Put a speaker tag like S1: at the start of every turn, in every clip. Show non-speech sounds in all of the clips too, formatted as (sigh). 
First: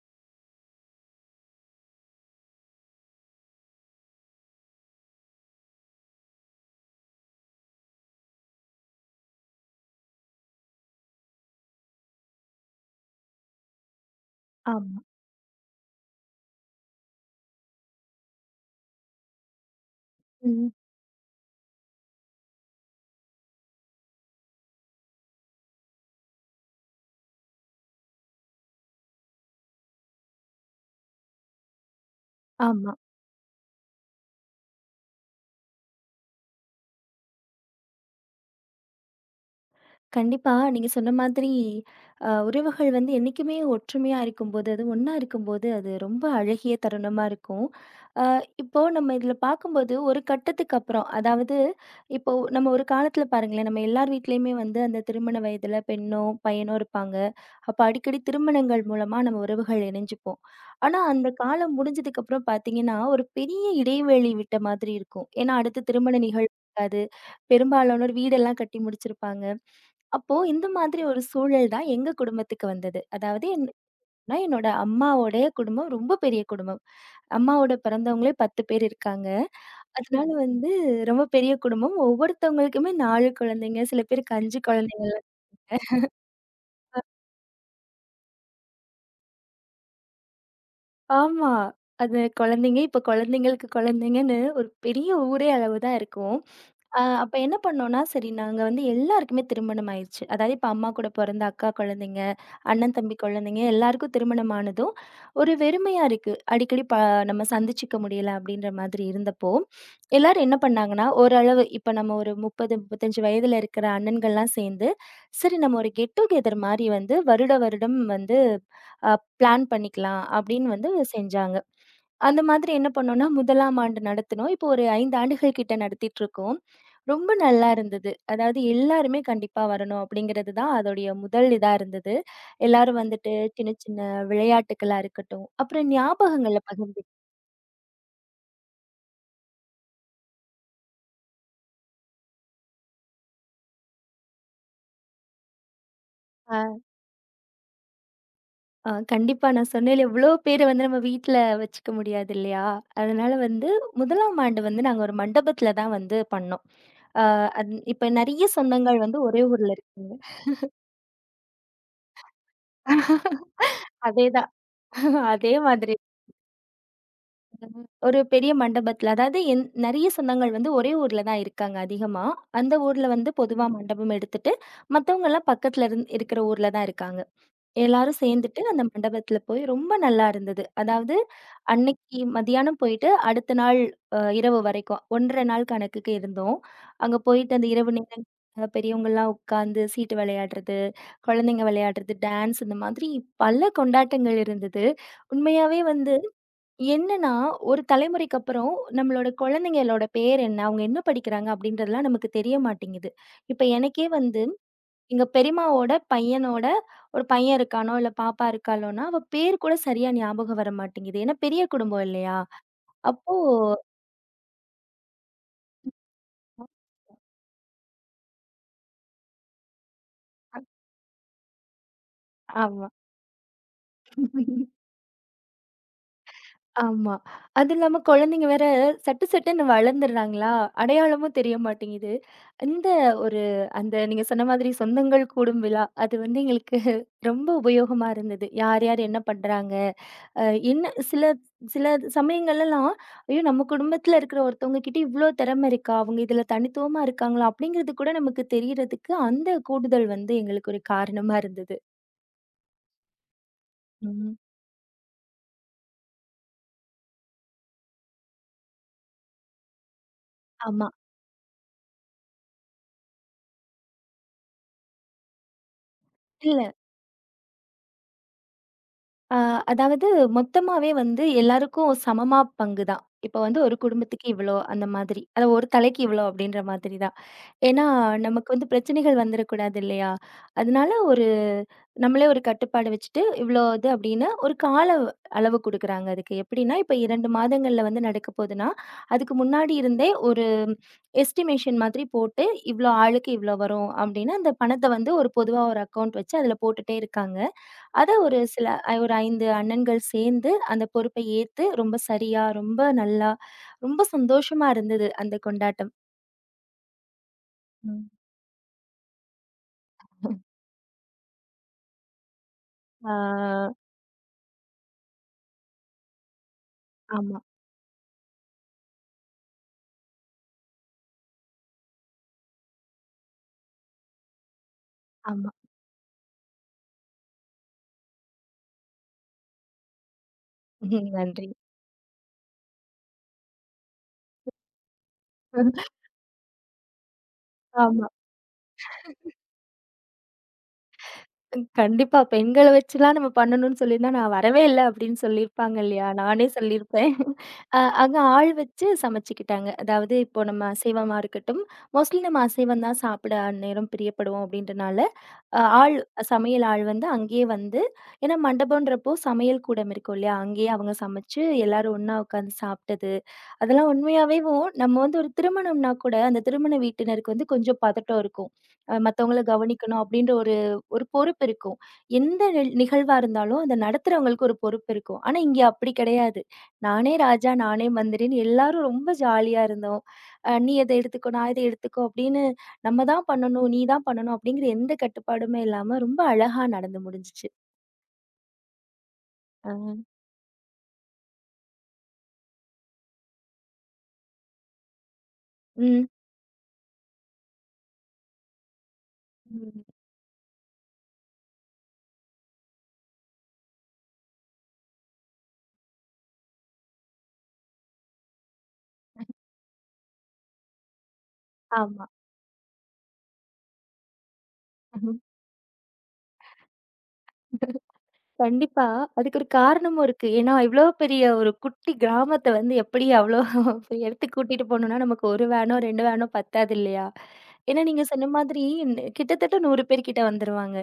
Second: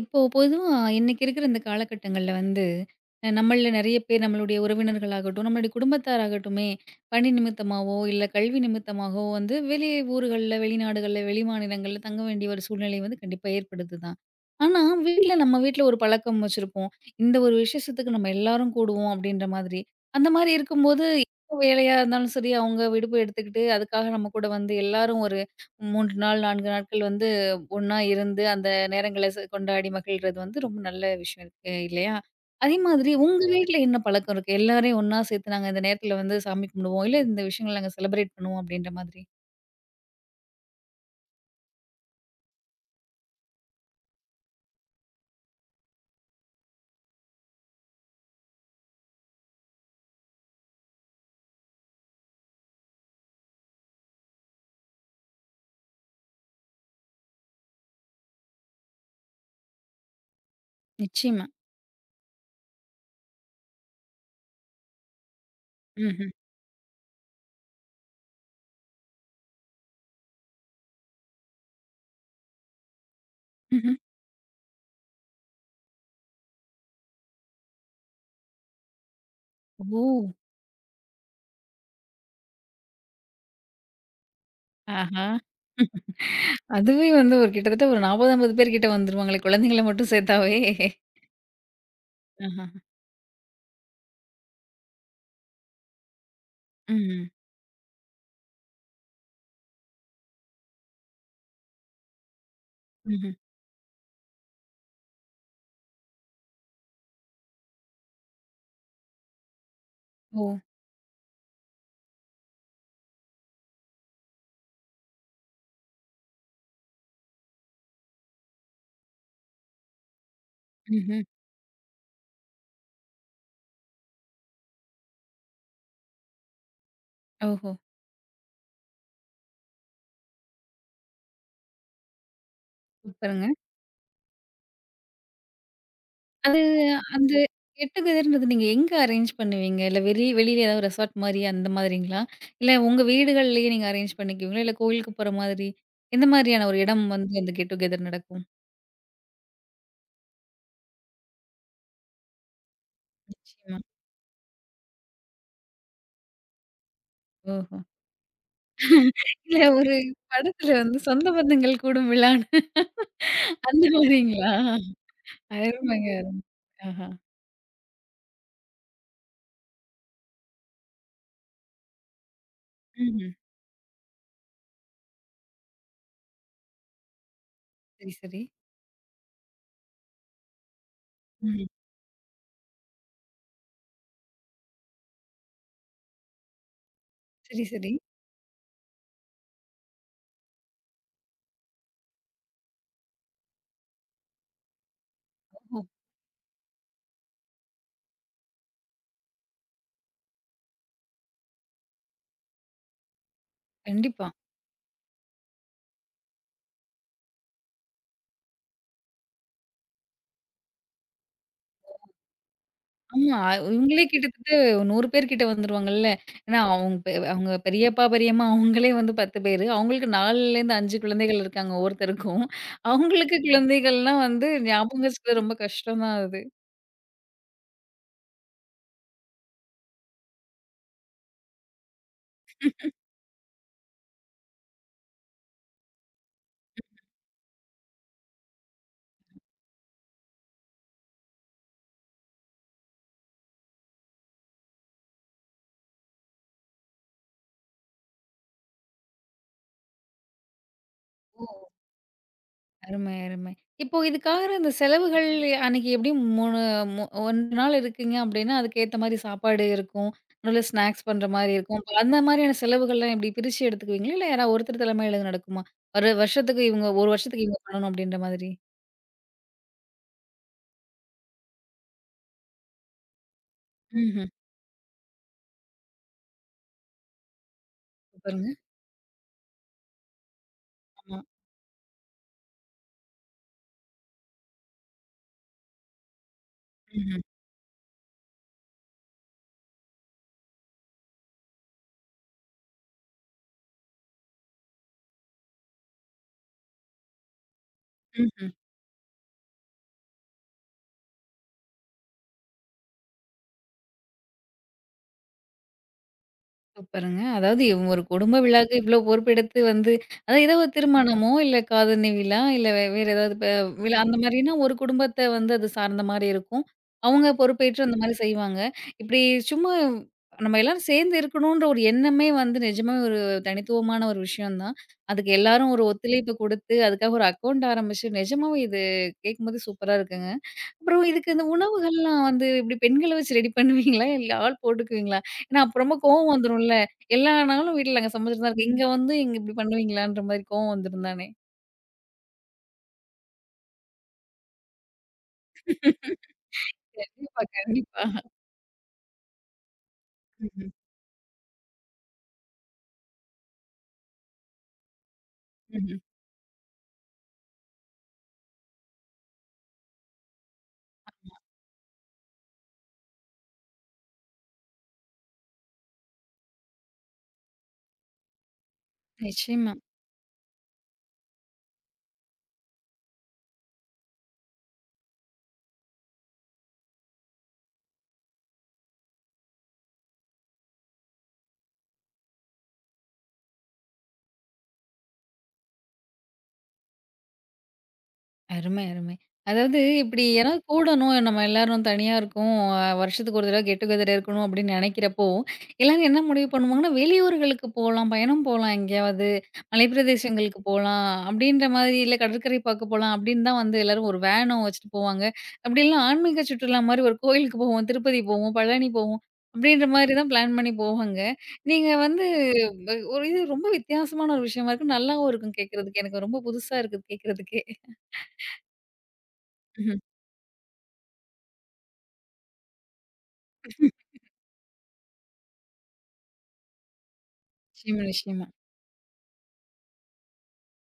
S1: இப்போ பொதுவா இன்னைக்கு இருக்கிற இந்த காலகட்டங்கள்ல வந்து, நம்மள்ல நெறைய பேர் நம்மளுடைய உறவினர்களாகட்டும், நம்மளுடைய குடும்பத்தாராகட்டுமே, பணி நிமித்தமாவோ, இல்ல கல்வி நிமித்தமாகவோ வந்து வெளி ஊர்கள்ல, வெளிநாடுகள்ல, வெளிமாநிலங்கள்ல தங்க வேண்டிய ஒரு சூழ்நிலை வந்து கண்டிப்பா ஏற்படுது தான். ஆனா,
S2: ஆமா.
S1: வீட்ல நம்ம வீட்ல ஒரு பழக்கம் வச்சிருப்போம். இந்த ஒரு விசேஷத்துக்கு நம்ம எல்லாரும் கூடுவோம் அப்படின்ற மாதிரி. அந்த மாரி
S2: ம்.
S1: இருக்கும்போது, எந்த வேலையா இருந்தாலும் சரி, அவங்க விடுப்பு எடுத்துக்கிட்டு, அதுக்காக நம்ம கூட வந்து எல்லாரும் ஒரு 3 நாள், 4 நாட்கள் வந்து ஒண்ணா இருந்து அந்த நேரங்கள கொண்டாடி மகிழ்றது வந்து ரொம்ப நல்ல விஷயம் இருக்கு இல்லையா? அதே
S2: ஆமா.
S1: மாதிரி உங்க வீட்ல என்ன பழக்கம் இருக்கு? எல்லாரையும் ஒண்ணா சேர்த்து நாங்க இந்த நேரத்துல வந்து சாமி கும்பிடுவோம். இல்ல இந்த விஷயங்கள நாங்க செலிப்ரேட் பண்ணுவோம் அப்படின்ற மாதிரி?
S2: கண்டிப்பா. நீங்க சொன்ன மாதிரி, உறவுகள் வந்து என்னைக்குமே ஒற்றுமையா இருக்கும்போது, அது ஒண்ணா இருக்கும்போது, அது ரொம்ப அழகிய தருணமா இருக்கும். அ இப்போ நம்ம இதில பார்க்கும்போது, ஒரு கட்டத்துக்கு அப்புறம், அதாவது இப்போ நம்ம ஒரு காலத்தில பாருங்களேன், நம்ம எல்லார் வீட்லயுமே வந்து அந்த திருமண வயதில பெண்ணோ, பையனோ இருப்பாங்க. அப்ப அடிக்கடி திருமணங்கள் மூலமா நம்ம உறவுகள் இணைஞ்சுப்போம். ஆனா, அந்த
S1: நிச்சயமா.
S2: காலம் முடிஞ்சதுக்கப்புறம் பார்த்தீங்கன்னா, ஒரு பெரிய இடைவெளி விட்ட மாதிரி இருக்கும். ஏன்னா, அடுத்து திருமண
S1: ம்ஹ்ம்.
S2: நிகழ்வு இருக்காது. பெரும்பாலானோர் வீடெல்லாம் கட்டி முடிச்சிருப்பாங்க. அப்போ இந்த மாதிரி ஒரு சூழல் தான் எங்க குடும்பத்துக்கு வந்தது. அதாவது
S1: ம்ஹ்ம்.
S2: என்னன்னா என்னோட அம்மாவோடைய குடும்பம் ரொம்ப பெரிய குடும்பம். அம்மாவோட பிறந்தவங்களே 10 பேர் இருக்காங்க.
S1: ஓ!
S2: அதனால வந்து ரொம்ப பெரிய குடும்பம். ஒவ்வொருத்தவங்களுக்குமே 4 குழந்தைங்க, சில பேருக்கு 5 குழந்தைங்க.
S1: ஆஹா! அதுவே வந்து ஒரு கிட்டத்தட்ட ஒரு 40, 50 பேர் கிட்ட வந்துருவாங்களே குழந்தைங்கள மட்டும் சேர்த்தாவே.
S2: ஆமா. அது
S1: ஆஹா.
S2: குழந்தைங்க, இப்ப குழந்தைங்களுக்கு குழந்தைங்கன்னு ஒரு பெரிய ஊரே அளவு தான் இருக்கும்.
S1: ம்.
S2: அப்ப என்ன பண்ணோம்னா, சரி நாங்க வந்து எல்லாருக்குமே திருமணம் ஆயிருச்சு. அதாவது இப்ப அம்மா கூட பொறந்த அக்கா குழந்தைங்க, அண்ணன் தம்பி
S1: ம்ஹ்ம்.
S2: குழந்தைங்க எல்லாருக்கும் திருமணம் ஆனதும், ஒரு வெறுமையா இருக்கு. அடிக்கடி நம்ம சந்திச்சுக்க முடியல அப்படின்ற மாதிரி இருந்தப்போ, எல்லாரும்
S1: ஓ!
S2: என்ன பண்ணாங்கன்னா, ஓரளவு இப்ப நம்ம ஒரு 30, 35 வயதுல இருக்கிற அண்ணன்கள்லாம் சேர்ந்து, சரி நம்ம ஒரு கெட் டுகெதர் மாரி வந்து வருட வருடம் வந்து அ பிளான் பண்ணிக்கலாம் அப்படின்னு வந்து
S1: ம்ஹ்ம்.
S2: செஞ்சாங்க. அந்த மாதிரி என்ன பண்ணோம்னா, முதலாம் ஆண்டு நடத்தினோம். இப்போ ஒரு 5 ஆண்டுகள் கிட்ட நடத்திட்டுருக்கோம். ரொம்ப நல்லா
S1: ஓஹோ!
S2: இருந்தது. அதாவது எல்லாருமே கண்டிப்பா வரணும் அப்படிங்கிறது தான் அதோடைய முதல் இதா இருந்தது. எல்லாரும் வந்துட்டு
S1: சூப்பருங்க.
S2: சின்ன சின்ன விளையாட்டுக்களா இருக்கட்டும், அப்புறம்
S1: அது
S2: ஞாபகங்கள பகிர்ந்து
S1: அந்த 8 கதிர்ன்றது நீங்க எங்க அரேஞ்ச் பண்ணுவீங்க? இல்ல வெளியில ஏதாவது ரெசார்ட் மாரி அந்த மாதிரிங்களா? இல்ல உங்க வீடுகள்லயே நீங்க அரேஞ்ச் பண்ணிக்குவீங்களா? இல்ல கோவிலுக்கு போற மாதிரி, எந்த மாதிரியான
S2: அ.
S1: ஒரு இடம் வந்து அந்த கெட் டூ கெதர் நடக்கும்?
S2: கண்டிப்பா நான் சொன்னேன்ல எவ்வளோ பேர வந்து நம்ம வீட்ல வச்சுக்க முடியாது இல்லையா? அதனால வந்து
S1: நிச்சயமா.
S2: முதலாம் ஆண்டு வந்து நாங்க ஒரு மண்டபத்தில தான் வந்து பண்ணோம். அ அந்
S1: ஓஹோ!
S2: இப்ப நெறைய சொந்தங்கள் வந்து ஒரே
S1: இல்ல
S2: ஊர்ல
S1: ஒரு
S2: இருக்குங்க.
S1: படத்துல வந்து சொந்த பந்தங்கள் கூடும் விழான்னு அந்த மாதிரிங்களா?
S2: அதேதான் (laughs) அதே மாதிரி.
S1: அருமைங்க. ஆஹா.
S2: ஒரு பெரிய மண்டபத்துல, அதாவது என் நெறைய சொந்தங்கள் வந்து ஒரே ஊர்ல தான் இருக்காங்க அதிகமா. அந்த ஊர்ல
S1: ம்ஹ்ம்.
S2: வந்து பொதுவா மண்டபம் எடுத்துட்டு, மத்தவங்கலாம் பக்கத்துல இருக்கிற ஊர்ல தான் இருக்காங்க.
S1: சரி,
S2: எல்லாரும்
S1: சரி.
S2: சேர்ந்துட்டு அந்த மண்டபத்துல போய் ரொம்ப நல்லா இருந்தது. அதாவது
S1: ம்.
S2: அன்னைக்கு மதியானம் போயிட்டு, அடுத்த நாள் இரவு வரைக்கும் 1½ நாள் கணக்குக்கு இருந்தோம். அங்க போயிட்டு
S1: சரி,
S2: அந்த
S1: சரி.
S2: இரவு நேரம் பெரியவங்கலாம் உட்காந்து சீட்டு விளையாடுறது, குழந்தைங்க விளையாடுறது, டான்ஸ் இந்த மாதிரி பல கொண்டாட்டங்கள் இருந்தது.
S1: ஓஹோ!
S2: உண்மையாவே வந்து என்னன்னா, ஒரு தலைமுறைக்கு அப்புறம் நம்மளோட குழந்தைங்களோட பேர் என்ன? அவங்க என்ன படிக்கிறாங்க? அப்படின்றதெல்லாம் நமக்கு தெரிய மாட்டேங்குது. இப்ப எனக்கே
S1: கண்டிப்பா.
S2: வந்து எங்க பெரியம்மாவோட பையனோட ஒரு பையன் இருக்கானோ, இல்ல பாப்பா இருக்காளோன்னா, அவ பேர் கூட சரியா ஞாபகம் வர மாட்டேங்குது. ஏன்னா பெரிய குடும்பம் இல்லையா? அப்போ
S1: ஆமா. இவங்களே கிட்டத்தட்ட 100 பேர் கிட்ட வந்துருவாங்கல்ல. ஏன்னா அவங்க பெரியப்பா, பெரியம்மா அவங்களே வந்து 10 பேரு. அவங்களுக்கு 4லேருந்து 5 குழந்தைகள் இருக்காங்க ஒவ்வொருத்தருக்கும்.
S2: ஆமா.
S1: அவங்களுக்கு குழந்தைகள்லாம் வந்து ஞாபகம் வச்சுக்கிறது ரொம்ப கஷ்டம் தான் அது.
S2: ஆமா. அது இல்லாம குழந்தைங்க வேற சட்டு சட்டுன்னு வளர்ந்துடுறாங்களா, அடையாளமும் தெரிய மாட்டேங்குது. இந்த ஒரு அந்த நீங்க சொன்ன மாதிரி சொந்தங்கள் கூடும் விழா, அது வந்து எங்களுக்கு ரொம்ப உபயோகமா இருந்தது. யார் யார் என்ன பண்றாங்க? அ என்ன சில சில சமயங்கள்லலாம், ஐயோ! நம்ம குடும்பத்தில இருக்கிற ஒருத்தவங்க கிட்ட இவ்ளோ திறமை இருக்கா? அவங்க இதில தனித்துவமா இருக்காங்களா? அப்படிங்கிறது கூட நமக்கு தெரியறதுக்கு அந்த கூடுதல் வந்து எங்களுக்கு ஒரு காரணமா
S1: ஓ!
S2: இருந்தது.
S1: அருமை, அருமை. இப்போ
S2: ம்.
S1: இதுக்காக இந்த செலவுகள் அன்னைக்கு எப்படியும் 3 1 நாள் இருக்கீங்க அப்படின்னா, அதுக்கேத்த மாரி சாப்பாடு இருக்கும். நடுவுல
S2: ஆமா.
S1: ஸ்நாக்ஸ் பண்ற மாரி இருக்கும். அப்ப அந்த மாரியான செலவுகள்லாம் எப்படி பிரிச்சு எடுத்துக்குவீங்களா? இல்ல யாராவது ஒருத்தர் தலைமையில இது நடக்குமா? ஒரு வருஷத்துக்கு இவங்க 1 வருஷத்துக்கு இவங்க பண்ணணும் அப்படின்ற மாதிரி?
S2: ஆ, அதாவது மொத்தமாவே வந்து எல்லாருக்கும் சமமா பங்கு தான். இப்ப வந்து ஒரு குடும்பத்துக்கு
S1: ம்ஹ்ம்.
S2: இவ்ளோ அந்த மாதிரி. அது ஒரு தலைக்கு இவ்ளோ அப்படின்ற மாதிரி தான். ஏன்னா,
S1: சூப்பருங்க.
S2: நமக்கு வந்து பிரச்சனைகள் வந்துரக்கூடாது இல்லையா? அதனால
S1: ஆமா.
S2: ஒரு நம்மளே ஒரு கட்டுப்பாடு வச்சுட்டு, இவ்ளோ இது அப்படின்னு ஒரு கால அளவு குடுக்குறாங்க அதுக்கு. எப்படின்னா, இப்ப
S1: ம்ஹ்ம்.
S2: 2 மாதங்கள்ல வந்து நடக்க போதுன்னா, அதுக்கு முன்னாடி இருந்தே ஒரு எஸ்டிமேஷன் மாதிரி போட்டு, இவ்ளோ ஆளுக்கு இவ்ளோ வரும் அப்படின்னு அந்த பணத்த வந்து ஒரு பொதுவா ஒரு அக்கவுண்ட் வச்சு அதுல போட்டுட்டே இருக்காங்க. அத ஒரு
S1: ம்ஹ்ம்.
S2: சில ஒரு 5 அண்ணன்கள் சேர்ந்து அந்த பொறுப்பை ஏத்து, ரொம்ப சரியா, ரொம்ப நல்லா, ரொம்ப சந்தோஷமா இருந்தது அந்த கொண்டாட்டம்.
S1: சூப்பருங்க. அதாவது ஒரு
S2: ம்.
S1: குடும்ப விழாக்கு இவ்ளோ பொறுப்பெடுத்து வந்து அதான் ஏதோ ஒரு திருமணமோ, இல்ல காதணி விழா, இல்ல வேற
S2: ஆ
S1: ஏதாவது விழா அந்த மாரின்னா ஒரு குடும்பத்த வந்து அது சார்ந்த மாரி இருக்கும். அவங்க
S2: ஆமா,
S1: பொறுப்பேற்று அந்த மாரி செய்வாங்க. இப்படி சும்மா நம்ம எல்லாரும் சேர்ந்து இருக்கணுன்ற ஒரு எண்ணமே வந்து நிஜமாவே ஒரு தனித்துவமான ஒரு விஷயம் தான். அதுக்கு
S2: ஆமா.
S1: எல்லாரும் ஒரு ஒத்துழைப்பு குடுத்து, அதுக்காக ஒரு அக்கவுண்ட் ஆரம்பிச்சு நிஜமாவே இது கேட்கும்போது சூப்பரா இருக்குங்க. அப்புறம்
S2: (laughs)
S1: இதுக்கு இந்த
S2: நன்றி.
S1: உணவுகள்லாம் வந்து எப்படி பெண்கள வச்சு ரெடி பண்ணுவீங்களா? இல்ல ஆள் போட்டுக்குவீங்களா? ஏன்னா, அப்ப ரொம்ப கோவம் வந்துரும்ல. எல்லா நாளும் வீட்ல நாங்க சமைச்சுட்டு தான் இருக்கோம். இங்க வந்து இங்க இப்படி பண்ணுவீங்களான்ற மாரி கோவம் வந்துரும் தானே!
S2: ம். கண்டிப்பா. பெண்கள வச்சுலாம் நம்ம பண்ணணும்னு சொல்லியிருந்தா, நான் வரவே இல்ல அப்படின்னு சொல்லியிருப்பாங்க இல்லையா? நானே சொல்லியிருப்பேன்.
S1: கண்டிப்பா, கண்டிப்பா.
S2: அங்க ஆள் வச்சு சமைச்சுக்கிட்டாங்க. அதாவது இப்போ நம்ம
S1: ம்ஹ்ம்,
S2: அசைவமா இருக்கட்டும், மோஸ்ட்லி நம்ம அசைவம் தான் சாப்பிட அந்நேரம் பிரியப்படுவோம் அப்படின்றனால, அ
S1: ம்ஹ்ம்.
S2: ஆள் சமையல் ஆள் வந்து அங்கேயே வந்து ஏன்னா மண்டபம்ன்றப்போ சமையல் கூடம் இருக்கும் இல்லையா? அங்கேயே அவங்க சமைச்சு எல்லாரும் ஒண்ணா உட்காந்து சாப்பிட்டது. அதெல்லாம் உண்மையாவேவும் நம்ம வந்து ஒரு திருமணம்னா கூட, அந்த திருமண வீட்டினருக்கு வந்து கொஞ்சம் பதட்டம் இருக்கும். மத்தவங்கள
S1: நிச்சயமா.
S2: கவனிக்கணும் அப்படின்ற ஒரு ஒரு பொறுப்பு இருக்கும். எந்த நிகழ்வா இருந்தாலும் அத நடத்துறவங்களுக்கு ஒரு பொறுப்பு இருக்கும். ஆனா, இங்க அப்படி கிடையாது. நானே ராஜா, நானே மந்திரின்னு எல்லாரும் ரொம்ப ஜாலியா இருந்தோம். "நீ இத எடுத்துக்கோ, நான் இத எடுத்துக்கோ" அப்படின்னு நம்ம தான் பண்ணணும், நீ தான் பண்ணணும் அப்படிங்கிற எந்த கட்டுப்பாடுமே இல்லாம ரொம்ப அழகா நடந்து முடிஞ்சுச்சு.
S1: அருமை, அருமை. அதாவது
S2: ஆ.
S1: இப்டி யாராவது கூடணும், நம்ம எல்லாரும் தனியா இருக்கோம். வருஷத்துக்கு ஒரு தடவ கெட் டுகெதர் இருக்கணும் அப்டின்னு நெனைக்கிறப்போ, எல்லாரும்
S2: ம்.
S1: என்ன முடிவு பண்ணுவாங்கன்னா, வெளியூர்களுக்கு போலாம், பயணம் போலாம் எங்கேயாவது,
S2: ம்.
S1: மலைப்பிரதேசங்களுக்கு போலாம் அப்டின்ற மாதிரி, இல்ல கடற்கரை பார்க்க போலாம் அப்டின்னு தான் வந்து எல்லாரும் ஒரு வேனும் வச்சுட்டு போவாங்க. அப்டி இல்லனா ஆன்மீக சுற்றுலா மாரி ஒரு கோயிலுக்கு போவோம், திருப்பதி போவோம், பழனி போவோம். அப்டின்ற மாரி தான் பிளான் பண்ணி போவாங்க. நீங்க
S2: ஆமா.
S1: வந்து ஒரு இது ரொம்ப வித்தியாசமான ஒரு விஷயமா இருக்கும். நல்லாவும் இருக்கும் கேட்கறதுக்கு. எனக்கு ரொம்ப புதுசா இருக்குது கேட்கறதுக்கே.
S2: கண்டிப்பா. அதுக்கு ஒரு காரணமும் இருக்கு. ஏன்னா, இவ்ளோ பெரிய ஒரு குட்டி கிராமத்த வந்து எப்படி அவ்ளோ (laughs) எடுத்து கூட்டிட்டு போணும்னா, நமக்கு 1 வேனோ, 2 வேனோ பத்தாது இல்லையா? ஏன்னா, நீங்க
S1: நிச்சயமா,
S2: சொன்ன
S1: நிச்சயமா.
S2: மாதிரி கிட்டத்தட்ட 100 பேர் கிட்ட வந்துருவாங்க.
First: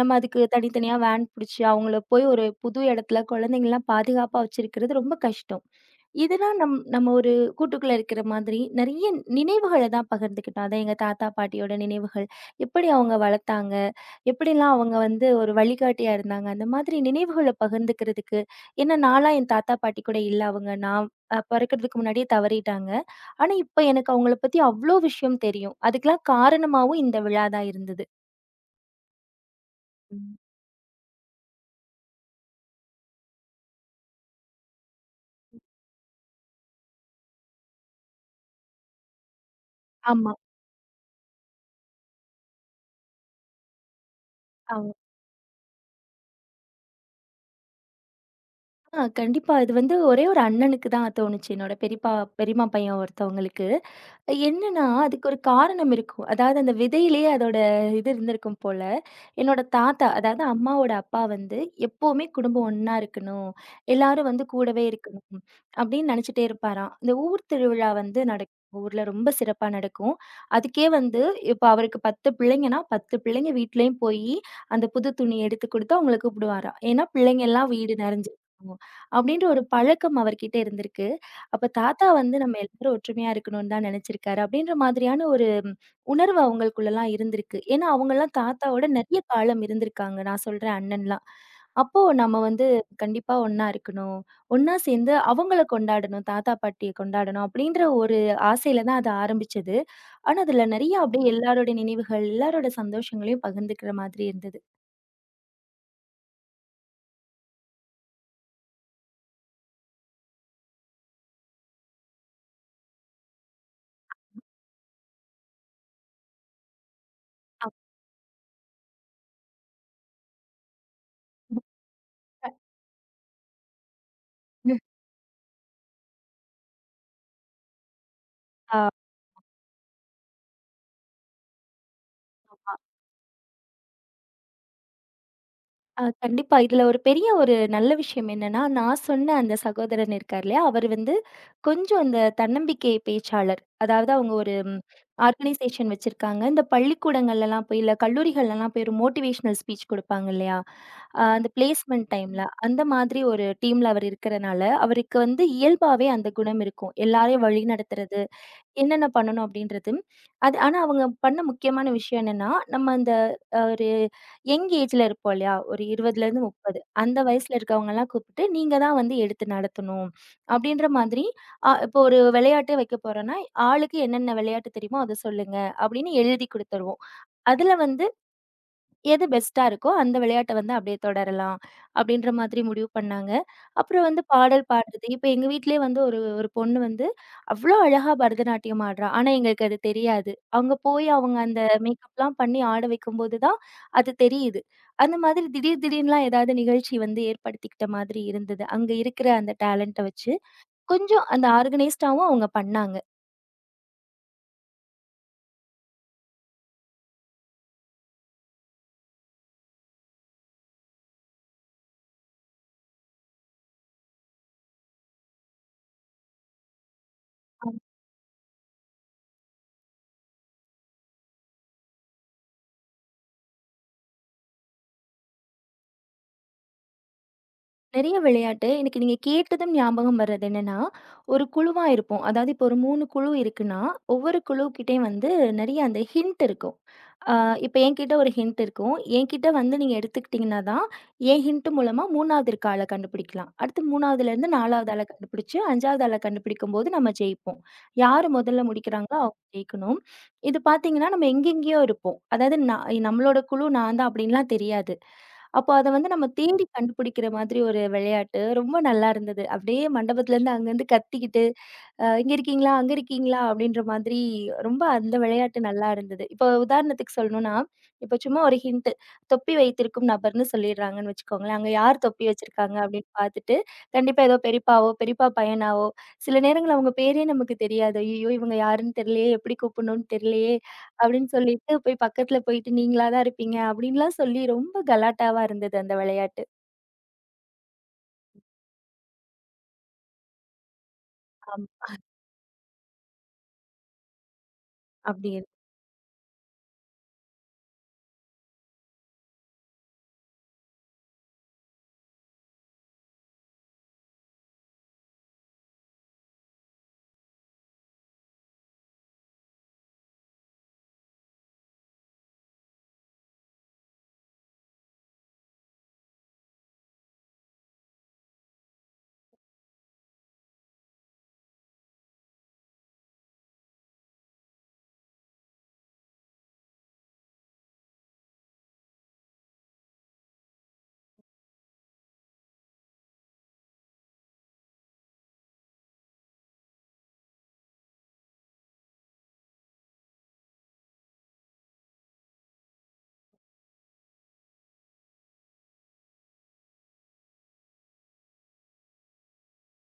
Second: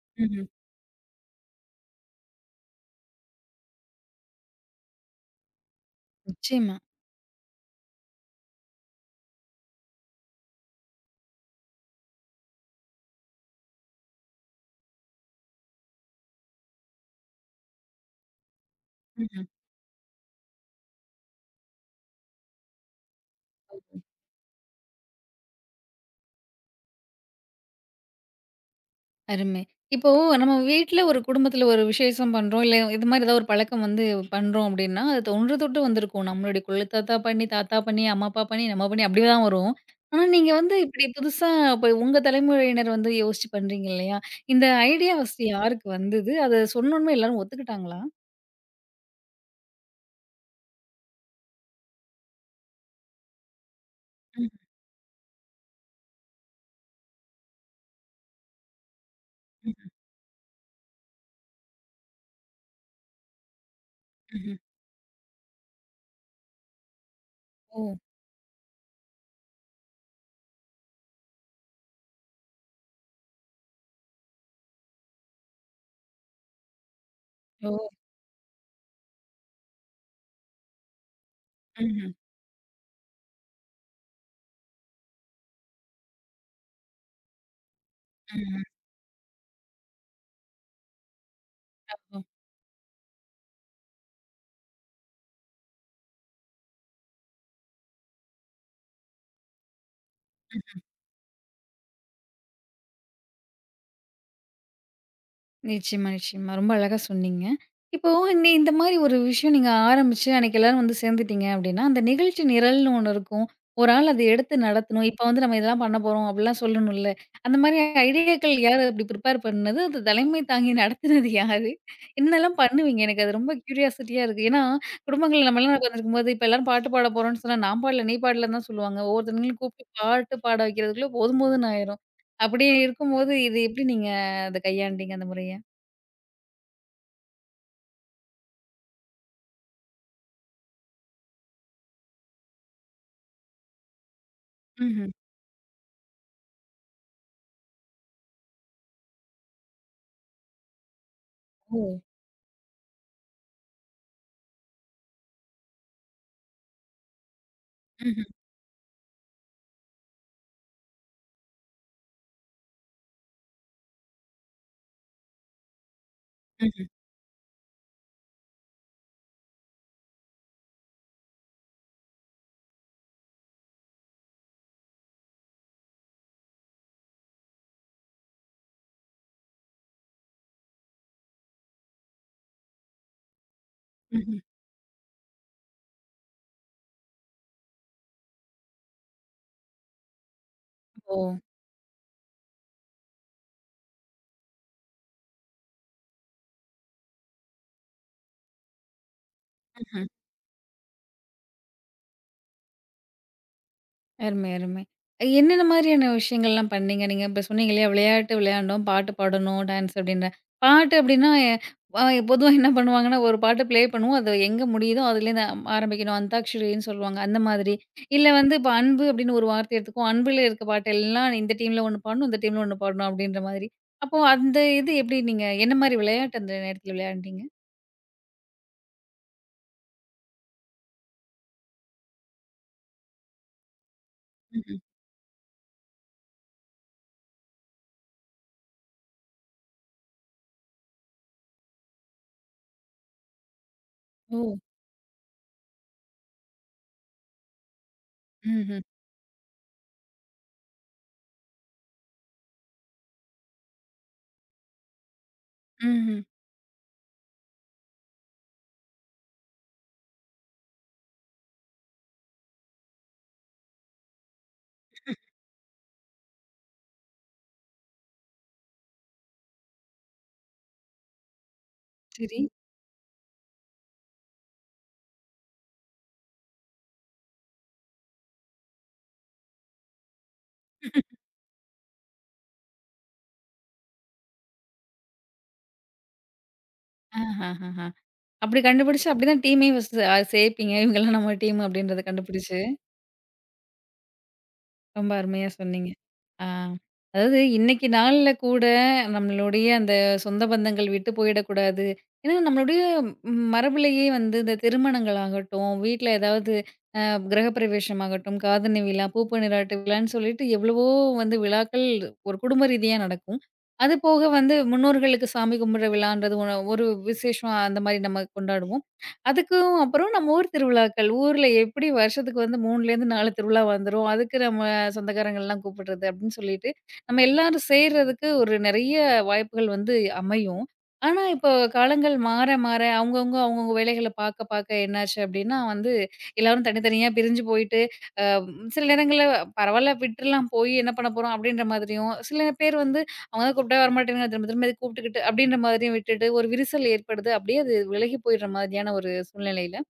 S2: நம்ம
S1: ம்ஹ்ம்.
S2: அதுக்கு தனித்தனியா வேன் புடிச்சு, அவங்கள போய் ஒரு புது இடத்துல குழந்தைங்கலாம் பாதுகாப்பா வச்சிருக்கிறது ரொம்ப கஷ்டம். இதெல்லாம்
S1: நிச்சயமா.
S2: நம்ம ஒரு கூட்டுக்குள்ள இருக்கிற மாதிரி நெறைய நினைவுகள தான் பகிர்ந்துக்கிட்டோம். அதான் எங்க தாத்தா, பாட்டியோட நினைவுகள். எப்படி அவங்க வளர்த்தாங்க? எப்படிலாம் அவங்க வந்து ஒரு வழிகாட்டியா இருந்தாங்க? அந்த மாதிரி நினைவுகள பகிர்ந்துக்கிறதுக்கு ஏன்னா நான்லாம்
S1: ம்ஹ்ம்.
S2: என் தாத்தா, பாட்டி கூட இல்ல. அவங்க நான் பொறக்கிறதுக்கு முன்னாடியே தவறிட்டாங்க. ஆனா, இப்ப
S1: ஓகே.
S2: எனக்கு அவங்கள பத்தி அவ்ளோ விஷயம் தெரியும். அதுக்கெல்லாம் காரணமாவும் இந்த விழா தான் இருந்தது.
S1: அருமை. இப்போ
S2: ம்.
S1: நம்ம வீட்ல ஒரு குடும்பத்துல ஒரு விசேஷம் பண்றோம். இல்ல இது மாரி ஏதாவது ஒரு பழக்கம் வந்து பண்றோம் அப்டின்னா, அது தொன்று தொட்டு வந்திருக்கும். நம்மளுடைய குல தாத்தா பண்ணி, தாத்தா பண்ணி, அம்மா அப்பா பண்ணி, நம்ம பண்ணி அப்டி தான் வரும். ஆனா
S2: ஆமா.
S1: நீங்க வந்து இப்டி புதுசா இப்ப உங்க தலைமுறையினர் வந்து யோசிச்சு பண்றீங்க இல்லையா? இந்த
S2: ஆமா.
S1: ஐடியா ஃபர்ஸ்ட் யாருக்கு வந்தது? அத சொன்னோனே எல்லாரும் ஒத்துக்கிட்டாங்களா?
S2: கண்டிப்பா. இது வந்து ஒரே ஒரு அண்ணனுக்கு தான் தோணுச்சு. என்னோட பெரியப்பா பெரியம்மா பையன் ஒருத்தவங்களுக்கு.
S1: ம்,
S2: என்னன்னா, அதுக்கு ஒரு காரணம் இருக்கும். அதாவது அந்த விதையிலேயே அதோட இது இருந்திருக்கும் போல. என்னோட
S1: ம்,
S2: தாத்தா, அதாவது அம்மாவோட அப்பா வந்து, எப்பவுமே குடும்பம் ஒண்ணா இருக்கணும். எல்லாரும் வந்து
S1: ம்ஹ்ம்.
S2: கூடவே இருக்கணும். அப்படின்னு நினைச்சுட்டே இருப்பாராம். இந்த ஊர்
S1: ஓ!
S2: திருவிழா வந்து நடக்கும். ஊர்ல ரொம்ப சிறப்பா நடக்கும். அதுக்கே வந்து இப்ப அவருக்கு 10 பிள்ளைங்கன்னா, 10 பிள்ளைங்க வீட்லயும் போயி, அந்த புது துணி எடுத்து குடுத்து அவங்கள கூப்பிடுவாராம். ஏன்னா பிள்ளைங்க
S1: ஓ!
S2: எல்லாம் வீடு நெறஞ்சிருக்கும். அப்படின்ற ஒரு பழக்கம் அவர்கிட்ட இருந்திருக்கு. அப்ப தாத்தா
S1: ம்ஹ்ம்.
S2: வந்து நம்ம எல்லாரும் ஒற்றுமையா இருக்கணும்னு தான் நினைச்சிருக்காரு அப்படின்ற மாதிரியான ஒரு உணர்வு அவங்களுக்குள்ளலாம் இருந்திருக்கு. ஏன்னா அவங்கலாம்
S1: ம்ஹ்ம்.
S2: தாத்தாவோட நிறைய காலம் இருந்திருக்காங்க. நான் சொல்றேன் அண்ணன்லாம். அப்போ
S1: ஆமா.
S2: நம்ம வந்து கண்டிப்பா ஒண்ணா இருக்கணும். ஒண்ணா சேர்ந்து அவங்கள கொண்டாடணும். தாத்தா, பாட்டிய கொண்டாடணும் அப்படின்ற ஒரு ஆசையில தான் அது ஆரம்பிச்சது. ஆனா அதுல நிறைய அப்படியே எல்லாரோட நினைவுகள், எல்லாரோட சந்தோஷங்களையும் பகிர்ந்துக்கிற மாதிரி இருந்தது.
S1: நிச்சயமா, நிச்சயமா. ரொம்ப அழகா சொன்னீங்க. இப்போ இந்த இந்த மாரி ஒரு விஷயம் நீங்க ஆரம்பிச்சு, அன்னைக்கு எல்லாரும் வந்து சேர்ந்துட்டீங்க அப்டின்னா, அந்த நிகழ்ச்சி நிரல்னு ஒண்ணு இருக்கும். ஒரு ஆள் அத எடுத்து நடத்தணும். இப்ப வந்து நம்ம இதெல்லாம் பண்ண போறோம் அப்டிலாம் சொல்லணும்ல. அந்த
S2: அப்
S1: மாரி ஐடியாக்கள் யாரு அப்டி ப்ரிப்பேர் பண்ணது? அது தலைமை தாங்கி நடத்துனது யாரு? என்னலாம் பண்ணுவீங்க? எனக்கு அது ரொம்ப கியூரியாசிட்டியா இருக்கு. ஏன்னா, குடும்பங்கள்ல நம்மலாம் உட்காந்துருக்கும்போது, இப்ப எல்லாரும் பாட்டு பாட போறோம்னு சொன்னா, நான் பாடல, நீ பாடலன்னு தான் சொல்லுவாங்க. ஒவ்வொருத்தவங்களையும் கூப்பிட்டு பாட்டு பாட வைக்கிறதுக்குள்ள போதும் போதும்ன்னு ஆயிரும். அப்டி
S2: ஆ.
S1: இருக்கும்போது, இது எப்டி நீங்க அத கையாண்டீங்க அந்த முறைய?
S2: ஆ கண்டிப்பா. இதுல ஒரு பெரிய ஒரு நல்ல விஷயம் என்னன்னா, நான் சொன்ன அந்த சகோதரன் இருக்கார் இல்லையா, அவர் வந்து கொஞ்சம் இந்த தன்னம்பிக்கை பேச்சாளர். அதாவது அவங்க ஒரு
S1: ம்ஹ்ம்.
S2: ஆர்கனைசேஷன் வச்சிருக்காங்க. இந்த பள்ளிக்கூடங்கள்லலாம் போய், இல்ல கல்லூரிகள்லலாம் போய் ஒரு மோட்டிவேஷனல் ஸ்பீச் குடுப்பாங்க இல்லையா? அந்த
S1: ஓ!
S2: பிளேஸ்மென்ட் டைம்ல. அந்த மாதிரி ஒரு டீம்ல அவர் இருக்கிறனால, அவருக்கு வந்து இயல்பாவே அந்த குணம் இருக்கும். எல்லாரையும் வழிநடத்துறது.
S1: ம்ஹ்ம்,
S2: என்னென்ன பண்ணணும் அப்படின்றது. அது ஆனா அவங்க பண்ண முக்கியமான விஷயம் என்னன்னா, நம்ம அந்த ஒரு யங் ஏஜ்ல இருப்போம் இல்லையா? ஒரு 20லருந்து 30
S1: ம்ஹ்ம்,
S2: அந்த வயசுல இருக்கவங்கலாம் கூப்பிட்டு, "நீங்க தான் வந்து எடுத்து நடத்தணும்." அப்படின்ற மாதிரி இப்போ ஒரு விளையாட்டே வைக்க போறோம்னா, "ஆளுக்கு என்னென்ன விளையாட்டு தெரியுமோ அத சொல்லுங்க." அப்படின்னு எழுதி குடுத்துருவோம். அதுல வந்து எது பெஸ்ட்டா இருக்கோ அந்த விளையாட்ட வந்து அப்படியே தொடரலாம். அப்படின்ற மாதிரி முடிவு பண்ணாங்க. அப்புறம் வந்து
S1: ம்ஹ்ம்.
S2: பாடல் பாடுறது. இப்ப எங்க வீட்டிலேயே வந்து ஒரு ஒரு பொண்ணு வந்து அவ்ளோ அழகா பரதநாட்டியம் ஆடுறா. ஆனா எங்களுக்கு அது தெரியாது. அவங்க போய்
S1: ஓ!
S2: அவங்க அந்த மேக்கப்லாம் பண்ணி ஆட வைக்கும்போது தான் அது தெரியுது. அந்த மாதிரி திடீர் திடீர்னுலாம் ஏதாவது நிகழ்ச்சி வந்து ஏற்படுத்திக்கிட்ட மாதிரி இருந்தது. அங்க இருக்கிற அந்த டேலண்ட்ட
S1: ம்ஹ்ம்.
S2: வச்சு. கொஞ்சம் அந்த ஆர்கனைஸ்டாவும் அவங்க பண்ணாங்க.
S1: அருமை, அருமை. என்னென்ன மாதிரியான விஷயங்கள்லாம் பண்ணீங்க? நீங்க இப்ப சொன்னீங்க இல்லையா? விளையாட்டு விளையாண்டோம், பாட்டு பாடணும், டான்ஸ் அப்படின்னு. பாட்டு அப்படின்னா, அ பொதுவா என்ன பண்ணுவாங்கன்னா, ஒரு பாட்டு ப்ளே பண்ணுவோம். அது எங்க முடியுதோ அதுலேருந்து ஆரம்பிக்கணும். அந்தாக்ஷரின்னு சொல்லுவாங்க. அந்த மாதிரி. இல்ல வந்து இப்ப அன்பு அப்படின்னு ஒரு வார்த்தை எடுத்துக்குவோம். அன்புல இருக்க பாட்டெல்லாம் இந்த டீம்ல ஒண்ணு பாடணும், இந்த டீம்ல ஒண்ணு பாடணும் அப்படின்ற மாதிரி. அப்போ அந்த இது எப்படி நீங்க என்ன மாரி விளையாட்டு அந்த நேரத்துல விளையாண்டீங்க?
S2: நிறைய விளையாட்டு. எனக்கு நீங்க கேட்டதும் ஞாபகம் வர்றது என்னன்னா, ஒரு குழுவா இருப்போம். அதாவது இப்போ ஒரு 3 குழு இருக்குன்னா, ஒவ்வொரு
S1: ம்ஹ்ம்.
S2: குழுக்கிட்டயும் வந்து நிறைய அந்த ஹிண்ட் இருக்கும். அ இப்ப என்கிட்ட ஒரு ஹிண்ட் இருக்கும். என்கிட்ட வந்து நீங்க எடுத்துக்கிட்டீங்கன்னா தான், என் ஹிண்ட் மூலமா 3வது இருக்க ஆள கண்டுபிடிக்கலாம். அடுத்து
S1: ஓ!
S2: 3வதுலேருந்து 4வது ஆள கண்டுபிடிச்சு, 5வது ஆள கண்டுபிடிக்கும்போது நம்ம ஜெயிப்போம். யாரு முதல்ல
S1: ம்ஹ்ம்,
S2: முடிக்கிறாங்களோ அவங்க ஜெயிக்கணும். இது பார்த்தீங்கன்னா, நம்ம எங்கெங்கேயோ இருப்போம். அதாவது நான் நம்மளோட குழு நான் தான் அப்படின்லாம் தெரியாது. அப்போ அத வந்து
S1: ம்ஹ்ம்.
S2: நம்ம தேடி கண்டுபிடிக்கிற மாதிரி ஒரு விளையாட்டு. ரொம்ப நல்லா இருந்தது. அப்படியே மண்டபத்துலேருந்து அங்கருந்து கத்திக்கிட்டு, இங்க இருக்கீங்களா? அங்க இருக்கீங்களா? அப்படின்ற மாதிரி ரொம்ப அந்த விளையாட்டு நல்லா இருந்தது. இப்போ உதாரணத்துக்கு சொல்லணும்னா, இப்போ சும்மா ஒரு ஹிண்ட் தொப்பி வைத்திருக்கும் நபர்ன்னு சொல்லிடுறாங்கன்னு வச்சுக்கோங்களேன். அங்க யார் தொப்பி
S1: சரி.
S2: வச்சிருக்காங்க அப்படின்னு பார்த்துட்டு, கண்டிப்பா ஏதோ பெரியப்பாவோ, பெரியப்பா பையனாவோ சில நேரங்கள்ல அவங்க பேரே நமக்கு தெரியாது. ஐயய்யோ! இவங்க யாருன்னு தெரியலையே, எப்படி கூப்பிடணும்னு தெரியலையே அப்படின்னு சொல்லிட்டு போய் பக்கத்துல போயிட்டு நீங்களா தான் இருப்பீங்க அப்படின்லாம் சொல்லி ரொம்ப கலாட்டாவா இருந்தது அந்த விளையாட்டு.
S1: ஆஹஹஹஹ. அப்படி கண்டுபிடிச்சு அப்படிதான் டீமையும் ஃபர்ஸ்ட் சேர்ப்பீங்க. இவங்கலாம் நம்ம டீம்
S2: ஆமா.
S1: அப்படின்றத கண்டுபிடிச்சு, ரொம்ப
S2: அப்படி
S1: அருமையா சொன்னீங்க. ஆ அதாவது இன்னைக்கு நாள்ல கூட நம்மளுடைய அந்த சொந்த பந்தங்கள் விட்டு போயிடக்கூடாது. ஏன்னா நம்மளுடைய மரபுலயே வந்து இந்த திருமணங்கள் ஆகட்டும், வீட்ல ஏதாவது அ கிரகப்பிரவேசம் ஆகட்டும், காதணி விழா, பூப்பு நீராட்டு விழான்னு சொல்லிட்டு எவ்வளவோ வந்து விழாக்கள் ஒரு குடும்ப ரீதியா நடக்கும். அது போக வந்து முன்னோர்களுக்கு சாமி கும்பிடுற விழான்றது ஒரு விசேஷம் அந்த மாரி நம்ம கொண்டாடுவோம். அதுக்கும் அப்புறம் நம்ம ஊர் திருவிழாக்கள். ஊர்ல எப்படி வருஷத்துக்கு வந்து 3லேருந்து 4 திருவிழா வந்துரும். அதுக்கு நம்ம சொந்தக்காரங்கள்லாம் கூப்பிடுறது அப்படின்னு சொல்லிட்டு, நம்ம எல்லாரும் சேர்றதுக்கு ஒரு நெறைய வாய்ப்புகள் வந்து அமையும். ஆனா, இப்போ காலங்கள் மாற மாற அவங்கவங்க அவங்கவங்க வேலைகள பாக்க பாக்க என்னாச்சு அப்படின்னா வந்து, எல்லாரும் தனித்தனியா பிரிஞ்சு போயிட்டு, ம், சில நேரங்கள்ல பரவால்ல விட்டுறலாம் போய் என்ன பண்ண போறோம் அப்படின்ற மாதிரியும், சில பேர் வந்து அவங்க தான் கூப்பிட்டா வரமாட்டேங்கிறாங்க. திரும்ப திரும்ப இது கூப்பிட்டுக்கிட்டு அப்படின்ற மாதிரியும் விட்டுட்டு, ஒரு விரிசல் ஏற்படுது. அப்படியே அது விலகி போயிடுற மாதிரியான ஒரு சூழ்நிலையில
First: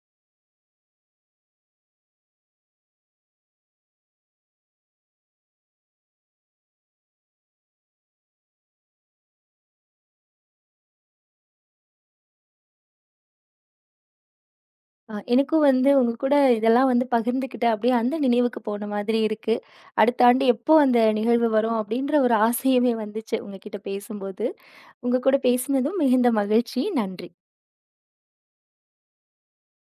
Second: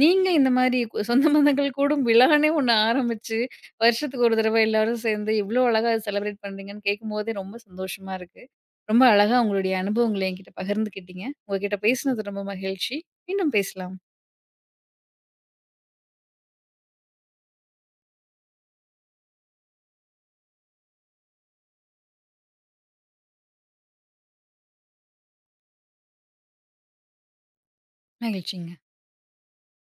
S1: நீங்க இந்த மாரி சொந்த பந்தங்கள் கூடும் விழான்னே ஒண்ணு ஆரம்பிச்சு, வருஷத்துக்கு ஒரு தடவ எல்லாரும் சேர்ந்து இவ்ளோ அழகா செலிப்ரேட் பண்றீங்கன்னு கேட்கும்போதே ரொம்ப சந்தோஷமா இருக்கு. ரொம்ப அழகா உங்களுடைய அனுபவங்கள என்கிட்ட பகிர்ந்துக்கிட்டீங்க. உங்ககிட்ட பேசினது ரொம்ப மகிழ்ச்சி. மீண்டும் பேசலாம்.
S2: எனக்கும் வந்து உங்க கூட இதெல்லாம் வந்து பகிர்ந்துக்கிட்ட அப்படியே அந்த நினைவுக்கு போன மாதிரி இருக்கு. அடுத்த ஆண்டு எப்போ அந்த நிகழ்வு வரும் அப்படின்ற ஒரு ஆசையுமே வந்துச்சு உங்ககிட்ட பேசும்போது. உங்க கூட பேசினதும் மிகுந்த மகிழ்ச்சி. நன்றி.
S1: மகிழ்ச்சிங்க.